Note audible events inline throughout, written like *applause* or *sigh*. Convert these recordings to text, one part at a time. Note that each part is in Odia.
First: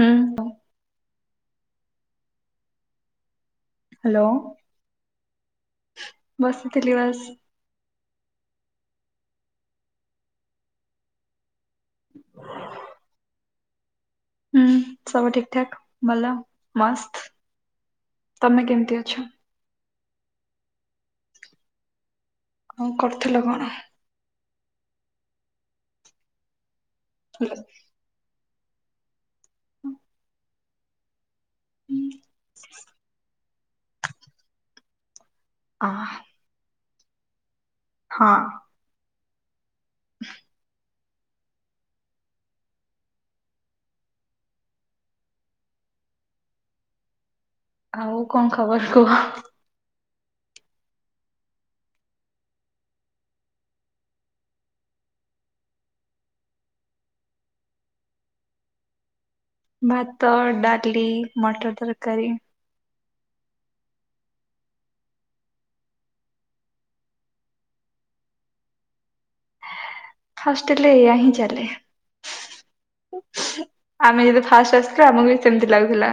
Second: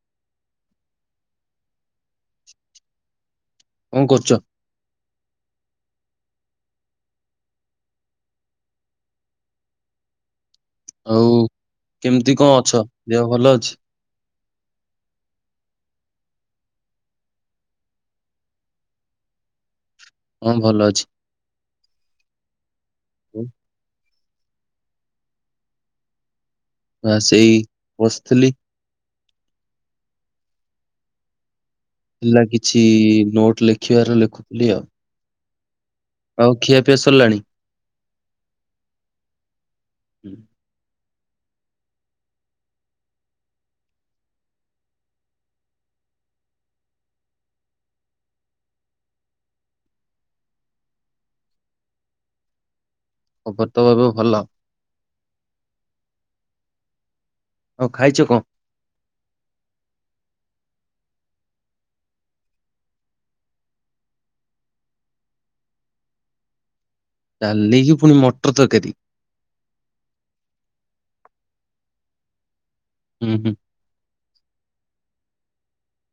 ହୁଁ। *inaudible* ହାଲୋ କରୁଛ? ବସିଥିଲି ବାସ୍। ଆଉ କେମିତି କଁ ଅଛ ଦେହ ଭଲ ଅଛି। ହୁଁ ସବୁ ଠିକ ଠାକ ଭଲ ମସ୍ତ ତମେ କେମିତି ଅଛ। ହଁ ଭଲ ଅଛି। କଁ କରୁଥିଲ କଣ। ନା ସେଇ ବସିଥିଲି। ହୁଁ। ଥିଲା କିଛି ନୋଟ ଲେଖିବାର ଲେଖୁଥିଲି ଆଉ। ଅ। ଆଉ ଖିଆ ପିଆ ସରିଲାଣି। ହଁ। ହୁଁ, *inaudible* ଆଉ କଣ ଖବର କୁହ। ଖବର ତ ଏବେ ଭଲ। ଆଉ ଖାଇଛ କଁ। ଭାତ ଡାଲି ମଟର ତରକାରୀ। ଡାଲକି ପୁଣି ମଟର ତରକାରୀ। ହଷ୍ଟେଲରେ ଏଇଆ ହିଁ ଚାଲେ। ଉଁ ହୁଁ। ଆମେ ଯେତେବେଳେ ଫାଷ୍ଟ ଆସିଥିଲୁ ଆମକୁ ବି ସେମତି ଲାଗୁଥିଲା।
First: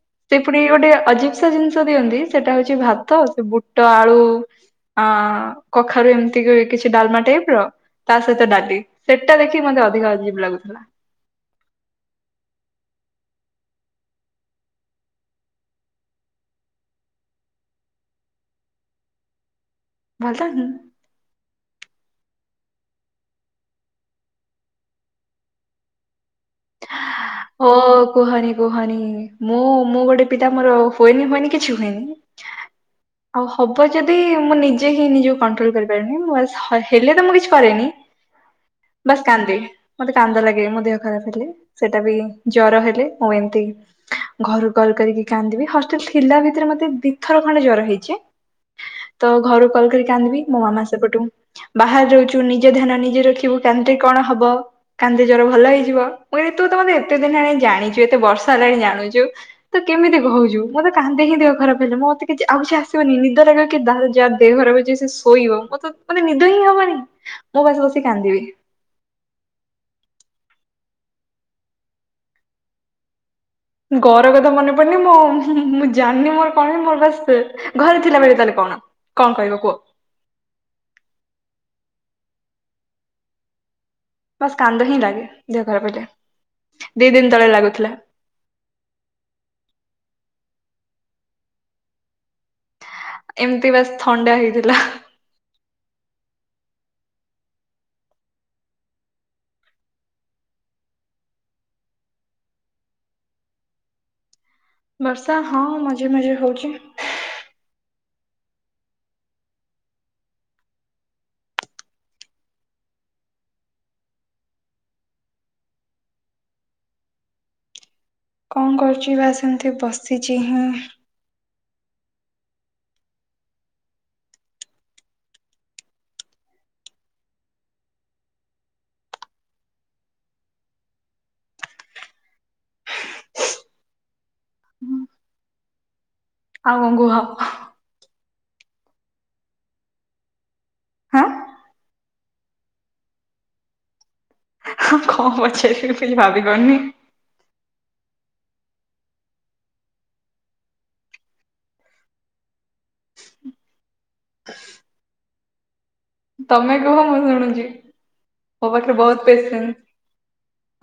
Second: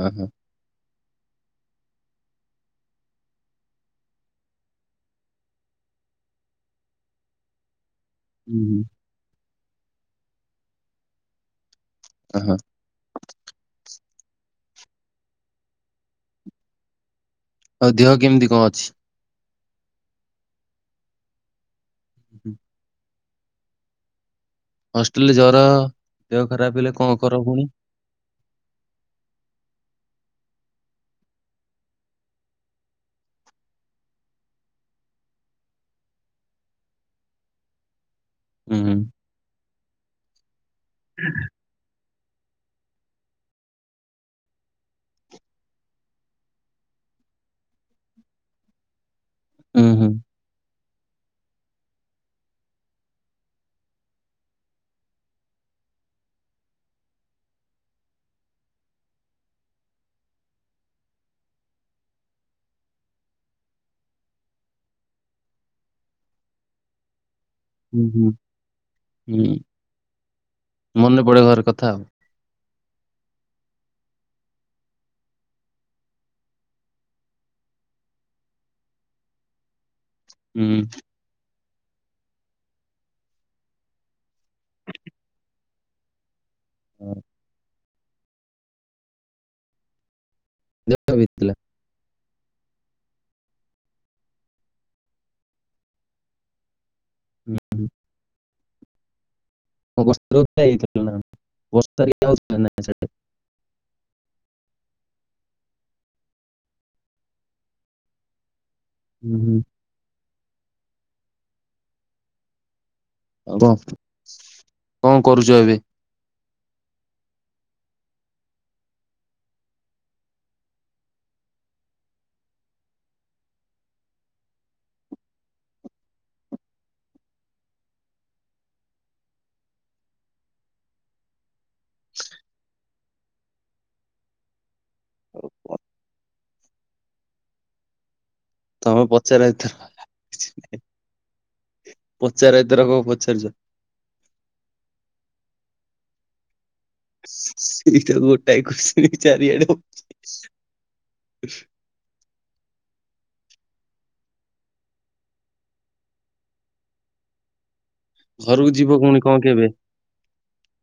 ଓ ହଁ। ସେ ଫୁଣି ଗୋଟେ ଅଜୀବ ସା ଜିନିଷ ଦିଅନ୍ତି ସେଟା ହଉଛି ଭାତ ସେ ବୁଟ ଆଳୁ। ଆ କଖାରୁ ଏମିତି କରି କିଛି ଡାଲମା ଟାଇପ ର। ତା ସହିତ ଅ ଡାଲି ସେଟା ଦେଖି ମତେ ଅଧିକ ଅଜୀବ ଲାଗୁଥିଲା। ଓ ହୁଁ। ଆଉ ଦେହ କେମିତି କଁ ଅଛି। ଭଲ ତ ହିଁ। ହୁଁ ହୁଁ। ହଷ୍ଟେଲରେ ଜର ଦେହ ଖରାପ ହେଲେ କଣ କର ପୁଣି। ଓ କୁହନି କୁହନି ମୁଁ ମୁଁ ଗୋଟେ ପିଲା ମୋର ହୁଏନି ମାନେ କିଛି ହୁଏନି। *inaudible* ଆଉ ହବ ଯଦି ମୁଁ ନିଜେ ହିଁ ନିଜକୁ କଣ୍ଟ୍ରୋଲ କରିପାରେନି ମୁଁ ହ ହେଲେ ତ ମୁଁ କିଛି କରେନି। ଉଁ ହୁଁ। ଖାଲି କାନ୍ଦେ ମତେ କାନ୍ଦ ଲାଗେ ମୋ ଦେହ ଖରାପ ହେଲେ ସେଇଟା ବି ଜର ହେଲେ ମୁଁ ଏମତି। ଘରୁକୁ କଲ କରିକି କାନ୍ଦିବି ହଷ୍ଟେଲ ଥିଲା ଭିତରେ ମତେ ଦି ଥର ଖଣ୍ଡେ ଜର ହେଇଛି। ତ ଘରୁ କୁ ହୁଁ କଲ୍ ହୁଁ କରିକି କାନ୍ଦିବି ମୋ ମାମା ସେପଟୁ। ବାହାରେ ରହୁଛୁ ନିଜେ ଧ୍ୟାନ ନିଜେ ରଖିବୁ କାନ୍ଦିଲେ କଣ ହବ କାନ୍ଦିଲେ ଜର ଭଲ ହେଇଯିବ। ମୁଁ କହିଲି ତୁ ତ ମତେ ଏତେ ଦିନି ହେଲାଣି ଜାଣିଛୁ ଏତେ ବର୍ଷ ହେଲାଣି ଜାଣୁଛୁ। ତ କେମିତି କହୁଛୁ ମୁଁ ତ କାନ୍ଦେ ହିଁ ଦେହ ଖରାପ ହେଲେ ମତେ କିଛି ଆଉ କିଛି ଆସିବନି ନିଦ ଲାଗିବ କି ଯାହାର ଯା ଦେହ ଖରାପ ହଉଛି। ସେ ଶୋଇବ ମତେ ମାନେ ନିଦ ହିଁ ହବନି। ମୁଁ ବାସ୍ ବସି ଉଁ ହୁଁ କାନ୍ଦିବି। ହୁଁ ମନେ ପଡେ ଘର କଥା ଆଉ। ଘର କଥା ମନେ ପଡନି ମୁଁ ମୁଁ ଜାଣିନି ମୋର କଣ ହୁଏ ମୋର ବାସ୍ ଘରେ ଥିଲାବେଳେ ତାହେଲେ କଣ କଣ କହିବ କୁହ। ହୁଁ। ବାସ୍ କାନ୍ଦ ହିଁ ଲାଗେ ଦେହଖରାପ୍ ହେଲେ ଦି ହଁ। ଦିନି ତଳେ ଲାଗୁଥିଲା। ଦେଖ ଭଥିଲା। ଏମ୍ତି ବାସ୍ ଥଣ୍ଡା ହେଇଥିଲା। ହୁଁ ହୁ। ଅବସ୍ତ୍ର ଓଦା ହେଇଥିଲା ନା ବସ୍ତା ହେଇଥିଲା ନାଁ ସ୍ୟାଡେ। ବର୍ଷା ହଁ ମଝିରେ ମଝିରେ ହଉଚି। ହୁଁ ହୁଁ। ଆଉ କଂ କଂ କରୁଚ ଏବେ। କଂ କର୍ଚି ବାସ୍ ଏମ୍ତି ବସିଚି ହିଁ। ଆଉ କଂ। ଆଉ କଂ ଗୁହ। ତମେ ପଚାର ହେଇଥିର। ହାଁ। ପଚାରେ ଏଥ୍ରକ ପଚାର୍ଚି। ହଁ କଂ ପଚାରିବି କିଛି ଭାବି ପାରୁନି। ସେଇଟା ଗୋଟାଏ ଖୁସି ଚାରିଆଡ। ତମେ କୁହ ମୁଁ ଶୁଣୁଚି ଘରକୁ ମୋ ଯିବ ପାଖରେ ପୁଣି ବହୁତ କଣ କେବେ ପେସେଁନ୍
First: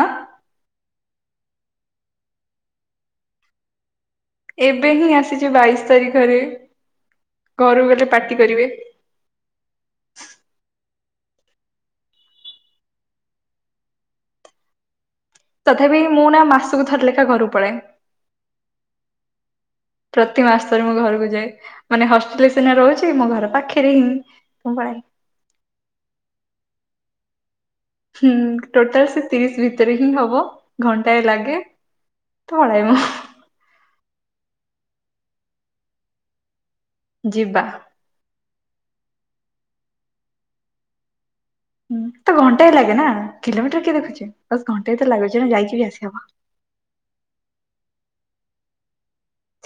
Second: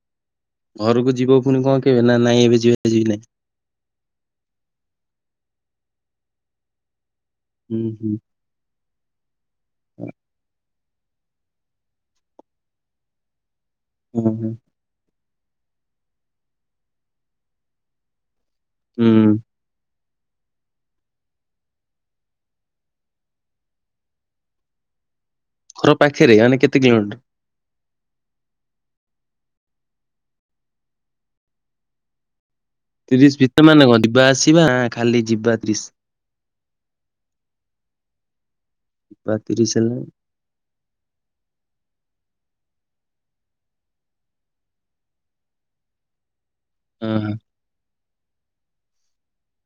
ହାଁ। ଘରକୁ ଯିବ ପୁଣି କଂ କେବେ ନା ନାଇଁ ଏବେ ଯିବା ଯିବି ନାଇଁ। ଏବେ ହିଁ ଆସିଛି ବାଇଶି ତାରିଖରେ ହୁଁ ଘରୁକୁ ଗଲେ ହୁଁ। ପାାର୍ଟି କରିବେହ *inaudible* ହୁଁ ହୁଁ। ତଥାପି ମୁଁ ନା ମାସକୁ ଥର୍ଲେଖା ଘରୁକୁ ପଳାଏ। ହୁଁ। ପ୍ରତି ମାସରେ ମୁଁ ଘରକୁ ଯାଏ। ମାନେ ହଷ୍ଟେଲ୍ ସିନା ରହୁଚି ମୋ ଘର ପାଖରେ ହିଁ। ଘର ପାଖେରେ ମାନେ କେତେ କିଲୋମିଟର୍। ହୁଁ ଟୋଟାଲ୍ ସେ ତିରିଶ୍ ଭିତରେ ହିଁ ହବ ଘଣ୍ଟାଏ ଲାଗେ ପଳାଏ ମୁଁ। ତିରିଶ୍ ଭିତ ମାନେ କଂ ଯିବା ଆସିବା ଖାଲି ଯିବା ତିରିଶ୍। ଯିବା। ବା ତିରିଶ୍ ହେଲେ। ହୁଁ ତ ଘଣ୍ଟା ଏ ଲାଗେ ନା କିଲୋମିଟର୍ କିଏ ଦେଖୁଛି ବାସ୍ ଘଣ୍ଟା ତ ଲାଗୁଛି ଯାଇକି ବି ଆସି ହବ। ହୁଁ ହୁଁ।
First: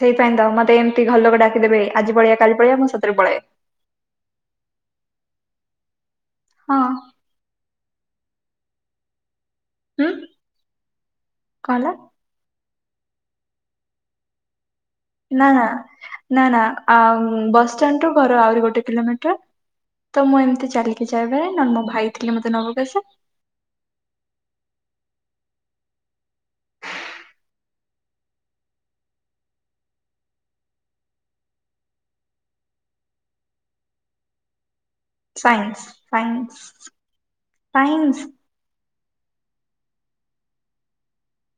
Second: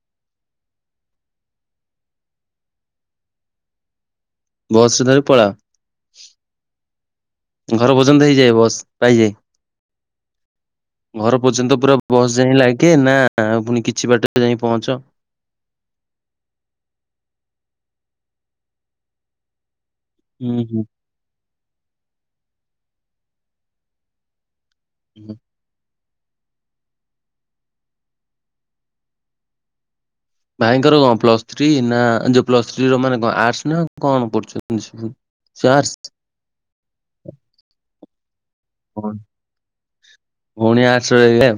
ସେଇପାଇଁ ତ ମତେ ଏମ୍ତି ଘର୍ଲୋକ ଡାକିଦେବେ ଆଜି ପଳେଆ କାଲି ପଳେଆ ମୁଁ ସତରେ ପଳାଏ। ବସ୍ରେ ଧରି ପଳାଅ। ହଁ। ଘର ପର୍ଯ୍ୟନ୍ତ ହେଇଯାଏ ବସ୍ ପାଇଯାଏ ହୁଁ। ଘର ପର୍ଯ୍ୟନ୍ତ କଣ ହେଲା ପୁରା ବସ୍ ଯାଇ ଲାଗେ ନା ପୁଣି କିଛି ବାଟରେ ଯାଇ ପହଞ୍ଚ। ନା ନା ନା ନା ଆଁ ବସଷ୍ଟାଣ୍ଡ୍ ରୁ ଘର ଆହୁରି ଗୋଟେ କିଲୋମିଟର୍। ତ ମୁଁ ହୁଁ ଏମ୍ତି ହୁଁ। ଚାଲିକି ଯାଇବାରେ ନହେଲେ ମୋ ଭାଇ ଥିଲେ ମତେ ନବାକୁ ଆସେ। ହୁଁ। ଭାଇଙ୍କର କଣ ପ୍ଲସ୍ ଥ୍ରୀ ନା ଯୋଉ ପ୍ଲସ୍ ଥ୍ରୀ ର ମାନେ କଂ ଆର୍ଟସ୍ ନା କଂ ପଢୁଚନ୍ତି। Science science science. ଭଉଣି ଭଉଣି ଆର୍ସ୍ ରହିଲେ।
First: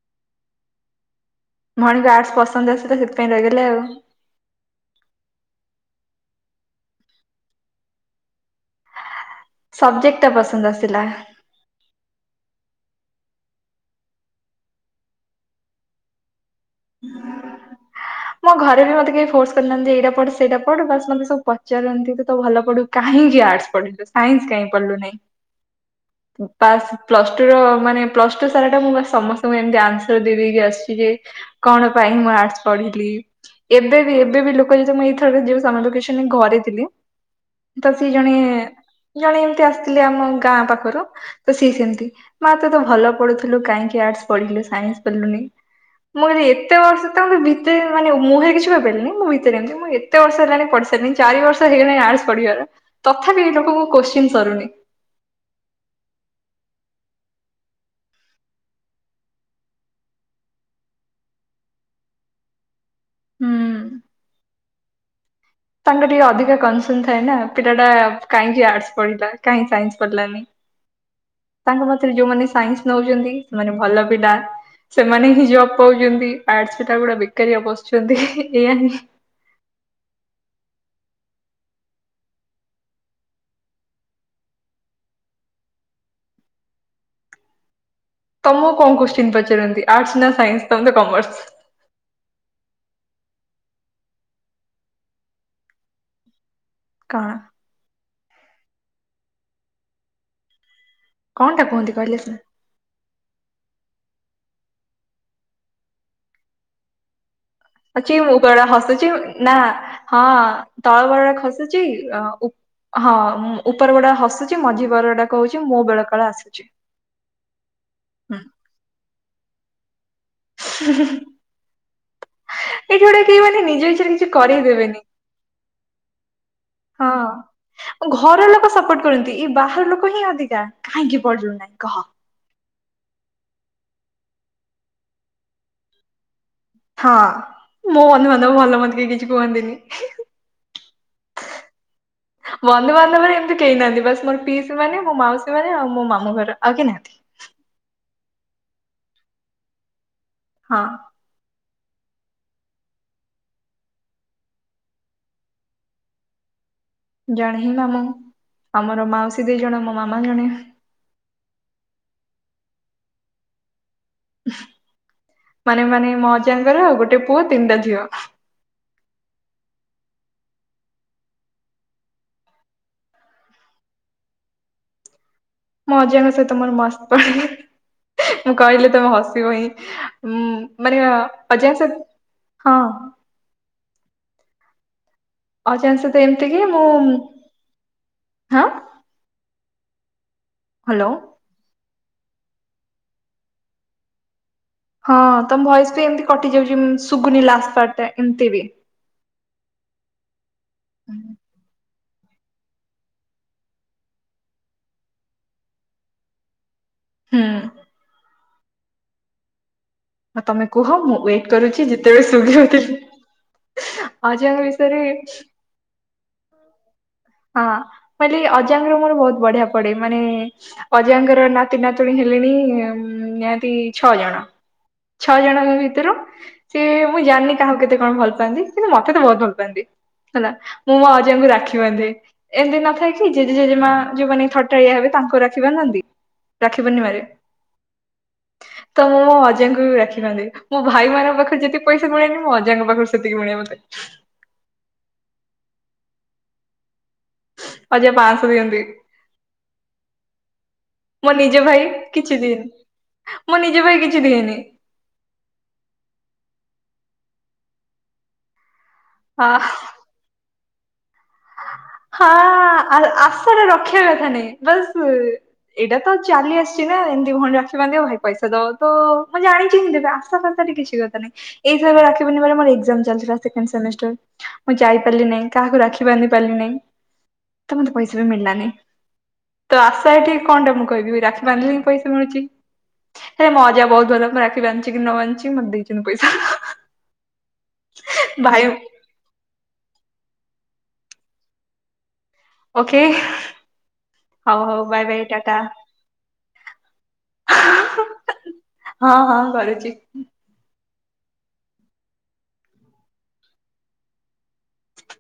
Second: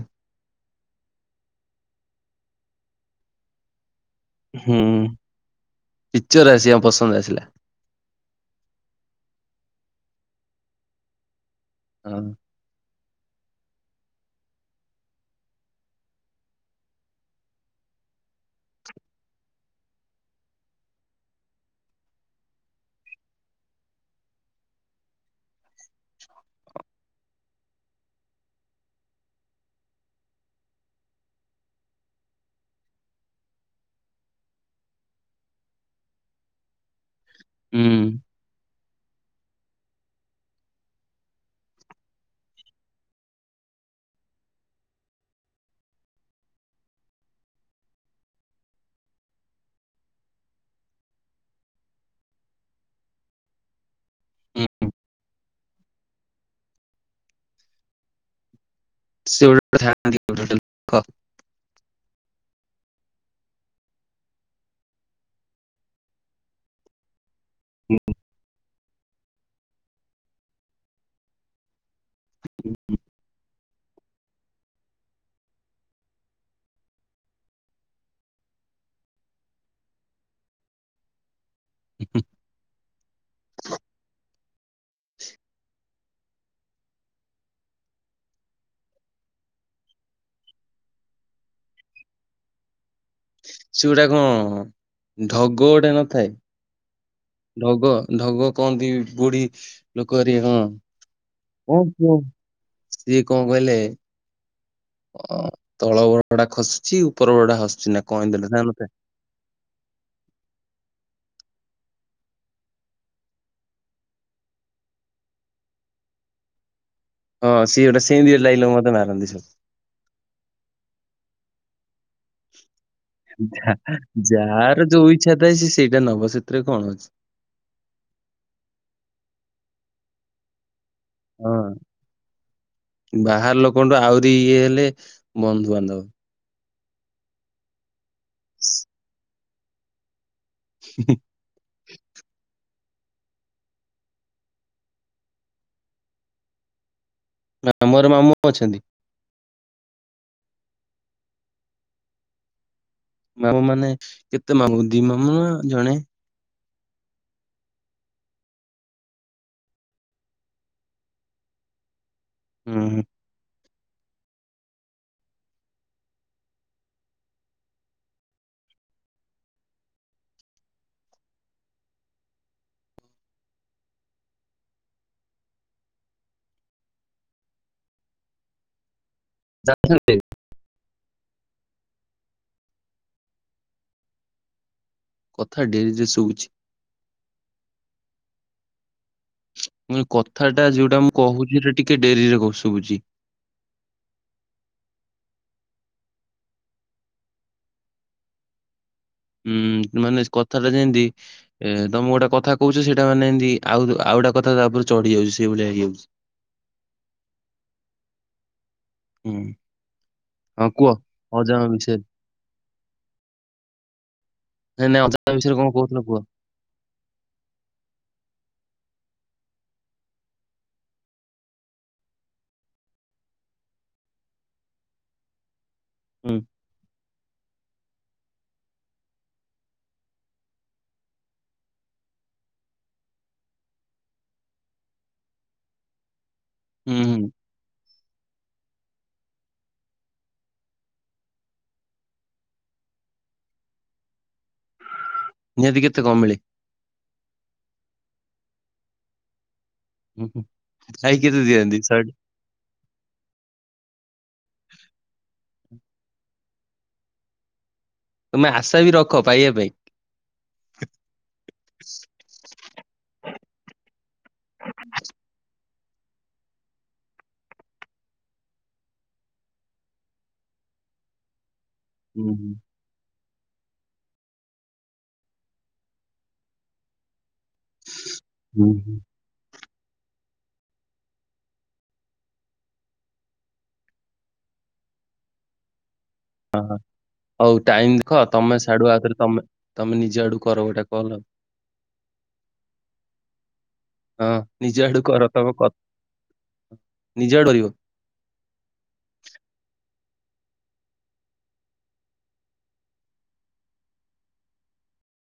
ଭଉଣୀଙ୍କୁ ଆର୍ଟସ୍ ପସନ୍ଦ୍ ଆସିଲା ସେଥିପାଇଁ ରଇଗଲେ ଆଉ। ହୁଁ ପିକ୍ଚର ଆସିବା ପସନ୍ଦ ଆସିଲା। ସବ୍ଜେକ୍ଟଟା ପସନ୍ଦ ଆସିଲା। ହୁଁ। ହୁଁ *inaudible* ମୋ ଘରେ ବି ମତେ କେହି ଫୋର୍ସ କରିନାନ୍ତି, ଏଇଟା ପଢ ସେଇଟା ପଢ, ବାସ୍ ମତେ ସବୁ ପଚାରନ୍ତି, ତୁ ତ ଭଲ ପଢୁ। କାହିଁକି ଆର୍ଟସ୍ ପଢିଲୁ? ସାଇନ୍ସ କାଇଁ ପଢିଲୁନାଇଁ? *inaudible* ପାସ୍ ପ୍ଲସ୍ ଟୁ ର ମାନେ ପ୍ଲସ୍ ଟୁ ସାରା ଟା ମୁଁ ସମସ୍ତଙ୍କୁ ଏମତି ଆନ୍ସର ଦେ-ଦେଇକି ଆସିଛି ଯେ କଣ ପାଇଁ ମୁଁ ଆର୍ଟସ୍ ପଢିଲି? ଏବେ ବି, ଏବେ ବି ଲୋକ ଯେତ ମୁଁ, ମୁଁ ଏଇଥର ଯଉ ସମର ଭେକେସନ୍ ରେ ଘରେ ଥିଲି, ତ ସେ ହୁଁ ଜଣେ, ଜଣେ ଏମତି ଆସିଥିଲେ ଆମ ଗାଁ ପାଖରୁ ତ ସିଏ ସେମିତି, ମା ତୁ ତ ଭଲ ପଢୁଥିଲୁ କାହିଁକି ଆର୍ଟସ ପଢିଲୁ ସାଇନ୍ସ ପଢିଲୁନି? ମୁଁ କହିଲି ଏତ୍ ଏତେ ବର୍ଷ ତ ଭିତରେ ମାନେ ମୁହଁରେ କିଛି କହିପାଇଲିନି। ମୁଁ ଭିତରେ ଏମିତି ମୁଁ, ଏତେ ବର୍ଷ ହେଲାଣି ପଢ଼ି ସାରିନି ଚାରି ବର୍ଷ ହେଇଗଲାଣି ଆର୍ଟସ ପଢିବାର। ତଥାପି, ଏଇ ଲୋକଙ୍କ କୋଶ୍ଚିନ୍ ସରୁନି। ହୁଁ। ସେ ଗୋଟେ *inaudible* ଥାଆନ୍ତି ଗୋଟେ ଗୋଟେ ଲୋକ। ହୁଁ। ତାଙ୍କ ଟିକେ ଅଧିକ କନ୍ ସନ୍ ଥାଏ ନା। ପିଲା ଟା କାହିଁକି ଆର୍ଟସ୍ ପଢିଲା। କାହିଁକି ସାଇନ୍ସ ପଢିଲାନି? ତାଙ୍କ ମତରେ ଯୋଉମାନେ ସାଇନ୍ସ ନଉଛନ୍ତି, ସେମାନେ ଭଲ ପିଲା। ସେମାନେ ହିଁ ଜବ୍ ପାଉଛନ୍ତି। ଆର୍ଟସ ପିଲା ଗୁଡା ବେକାରିଆ ବସିଛନ୍ତି। ଏଇଆ ହିଁ *inaudible* ତମକୁ କଣ କୋଶ୍ଚିନ୍ ପଚାରନ୍ତି ଆର୍ଟସ ନା ସାଇନ୍ସ? ତମେ ତ କମର୍ସ! ସେଗୁଟା କଣ ଢଗ ଗୋଟେ ନଥାଏ କଣ? ଢଗ ଢଗ କହନ୍ତି, ବୁଢୀ ଲୋକ ହେରିକା, ହଁ। କଣଟା କ, କୁହନ୍ତି କ, କହିଲେ ସିନା। ସିଏ କଣ କହିଲେ? ଅ ତଳ ବରଡା ଖସୁଛି ଉପର ବରଡା ହସ୍ ଅଛି ଉପରା ହସୁଛି ନା ହଁ, ତଳ ବରଡା ଖସୁଛି ଅଁ ଉ ହଁ, ଉପର ବରଡା ହସୁଛି, ମଝି ବରଡା କହୁଛି, ମୋ ବେଳକାଳ ଆସୁଛି। ହଁ, ସିଏଟା ସେମିତି ହୁଁ ଡାଇଲକ୍ ମତେ ମାରନ୍ତି ସବୁ। *unintelligible* ଏଇଠି ଗୋଟେ କେହି *inaudible* ମାନେ ଯା, ନିଜ ଇଚ୍ଛାରେ କିଛି ଯାହାର କରେଇଦେବେନି ଯୋଉ ଇଚ୍ଛା ଥାଏ। ସେ ସେଇଟା ନବ ସେଥିରେ କଣ ଅଛି? ହଁ ଘର ଲୋକ ସପୋର୍ଟ କରନ୍ତି। ଏଇ ବାହାର ଲୋକ ହିଁ ଅଧିକା! କାହିଁକି ପଢିଲୁ ହଁ ନାହିଁ କହ? ବାହାର ଲୋକଙ୍କଠୁ ଆହୁରି ଇଏ ହେଲେ, ବନ୍ଧୁବାନ୍ଧବ। ହଁ ମୋ ବନ୍ଧୁବାନ୍ଧବ ଭଲ ମତେ କେହି କିଛି କୁହନ୍ତିନି। *unintelligible* ବନ୍ଧୁବାନ୍ଧବରେ ଏମିତି କେହି ନାହାଁନ୍ତି? ବାସ୍ ମୋର ପିଇସି ମାନେ, ମୋ ମାଉସୀ ମାନେ, ଆଉ ମୋ ମାମୁଁ ଘର। ଆଉ କେହି ନାହାଁନ୍ତି? ନାଁ, ମୋର ମାମୁଁ ଅଛନ୍ତି। ହଁ। ମାମୁଁ ମାନେ କେତେ ମାମୁଁ, ଦି ମାମୁଁ, ନା ଜଣେ? ଜଣେ ହି ମାମୁଁ, ଆମର ମାଉସୀ ଦି ଜଣ, ମୋ ମାମା ଜଣେ। ହୁଁ, ହୁଁ। ମାନେ ମାନେ ମୋ ଅଜାଙ୍କର ଗୋଟେ ପୁଅ, ତିନିଟା ଝିଅ। ମୋ ଅଜାଙ୍କ ସହିତ ମୋର ମସ୍ତ ପଡେ। ମୁଁ କହିଲେ ତମେ ହସିବ ହିଁ। ଜାଣିଛନ୍ତି? ହୁଁ ମାନେ ଅଜାଙ୍କ ସ ହଁ କଥା ଅଜାଙ୍କ ଡେରିରେ ସହିତ ଶୁଭୁଛି ଏମିତି କି ମୁଁ ହଁ ମାନେ କଥାଟା ଯୋଉଟା ହ୍ୟାଲୋ ମୁଁ କହୁଛି ସେଟା ଟିକେ ଡେରିରେ କ ଶୁଭୁଚି ହଁ ତମ ଭଏସ ବି ଏମିତି କଟି ଯାଉଛି ଶୁଗୁନି ଲାଷ୍ଟ ଫାର୍ଟଟା ଏମିତି ବି ଉୁଁ ମାନେ କଥାଟା ଯେମିତି ଏ ତମୁକୁ ଗୋଟେ କଥା କହୁଛି ସେଇଟା ମାନେ ଏମତି ଆଉ ଆଉ ଗଟା କଥା ତାପରେ ଚଢି ଯାଉଛି ସେଇ ଭଳିଆ ହେଇଯାଉଛି ହୁଁ ହୁଁ ହଉ ତମେ ହଁ କୁହ ମୁଁ ୱେଟ ଅଜାମ କରୁଛି ବିଷୟରେ ଯେତେବେଳେ ଶୁଭିବ ଅଜାଙ୍କ ନାଇଁ ନାଇଁ ବିଷୟରେ ଅଜାମ ବିଷୟରେ କଣ କହୁଥିଲ କୁହ? ହଁ ମୁକହିଲି ଅଜାଙ୍କର ମୋର ବହୁତ ବଢିଆ ପଡେ ମାନେ ଅଜାଙ୍କର ନାତି ନାତୁଣୀ ହେଲିଣି ନିହାତି ଛଅ ଜଣ ଛଅ ଜଣଙ୍କ ଭିତରୁ ହୁଁ ସିଏ ମୁଁ ଜାଣିନି କାହାକୁ କେତେ କଣ ଭଲ ପାଆନ୍ତି କିନ୍ତୁ ମତେ ତ ବହୁତ ଭଲ ପାଆନ୍ତି ହେଲା ମୁଁ ମୋ ଆଜାଙ୍କୁ ରାଖି ବାଧେ ଏମିତି ନଥାଏ କି ଜେଜେ ଜେଜେମା ଯୋଉମାନେେ ଥଟାଳିଆ ହବେ ତାଙ୍କୁ ରାଖୀ ବାନ୍ଧନ୍ତି ରାକ୍ଷୀ ହୁଁ ପୂର୍ଣ୍ଣିମା ରେ ହୁଁ *inaudible* ତ ମୁଁ ମୋଅଜାଙ୍କୁ ବି ରାଖିବାନ୍ଧେ ମୋ ଭାଇ ମାନଙ୍କ ପାଖରେ ଯେତିକ ପଇସା ମିଳେନି ମୁଁ ଅଜାଙ୍କ ପାଖରୁ ସେତିକି ମିଳେଇ ଆଛା ନିହାତି କେତେ କମ ମିଳେ ଆଜା ପାସ ଦିଅନ୍ତି ହୁଁ ହୁଁ ଖାଇ କେତେ ଦିଅନ୍ତି ସାର୍ଟ କିଛିନି ମୁଁ ନିଜ ପାଇଁ କିଛି ଦେଇନି ତମେ ଆଶା ବି ରଖ ଆ ପାଇବା ପାଇଁ ହଁ ଆ ଆସଟା ରଖିବା କଥା ନାଇ ବସ ଏଇଟା ତ ଚାଲି ଆସିଛି ନା ଏମିତି ଭଉଣୀ ରାକ୍ଷୀ ବାନ୍ଧି ଭାଇ ପଇସା ଦବ ତ ମୁଁ ଜାଣିଛିିଁ ଦେବେ ଆଶା ଫାତା ଟିକ କିଛି କିଛି ଦରକାର ନାହିଁ ଏଇ *unintelligible* ରାକ୍ଷୀ ହୁଁ ହୁଁ ପୂଣ୍ଣିମା ରେ ମୋର ଏକଜାମ ଚାଲି ଥିଲା ସେକେଣ୍ଡ ସେମି ମୁଁ ଯାଇପାରିଲି ନାହିଁ କାହାକୁ ରାକ୍ଷୀ ବାନ୍ଧି ପାରିଲି ନାହିଁ ତ ମତେ ପଇସା ବି ମିଳିଲାନି ହୁଁ ହୁଁ ତ ଆଶା ଏଠିକି କଣଟା ମୁଁ କହିବି ରାକ୍ଷୀ ବାନ୍ଧିଲି ହି ପଇସା ମିଳୁଛି ହେଲେ ମଜା ବହୁତ ଭଲ ମୁଁ ରାଖିବାନ୍ଧି ଚିକି ନ ବାନ୍ଧିଚି ମତେ ଦେଇଚନ୍ତି ପଇସା ହ ହଉ ଟାଇମ ଦେଖ ତମେ ଭାଇ ସାଢୁ ଆଗରେ ତମେ ତମେ ନିଜେ ଆଡ କର ଗୋଟେ କଲ ଆଉ ଓକେ ହଁ ହଉ ହଉ ନିଜେ ଆଡୁ ବାଏ ବାଏ କର ତମ ଟାଟା କ ନିଜେ ଆ ଡରିବ ହଁ ହଁ କରୁଛି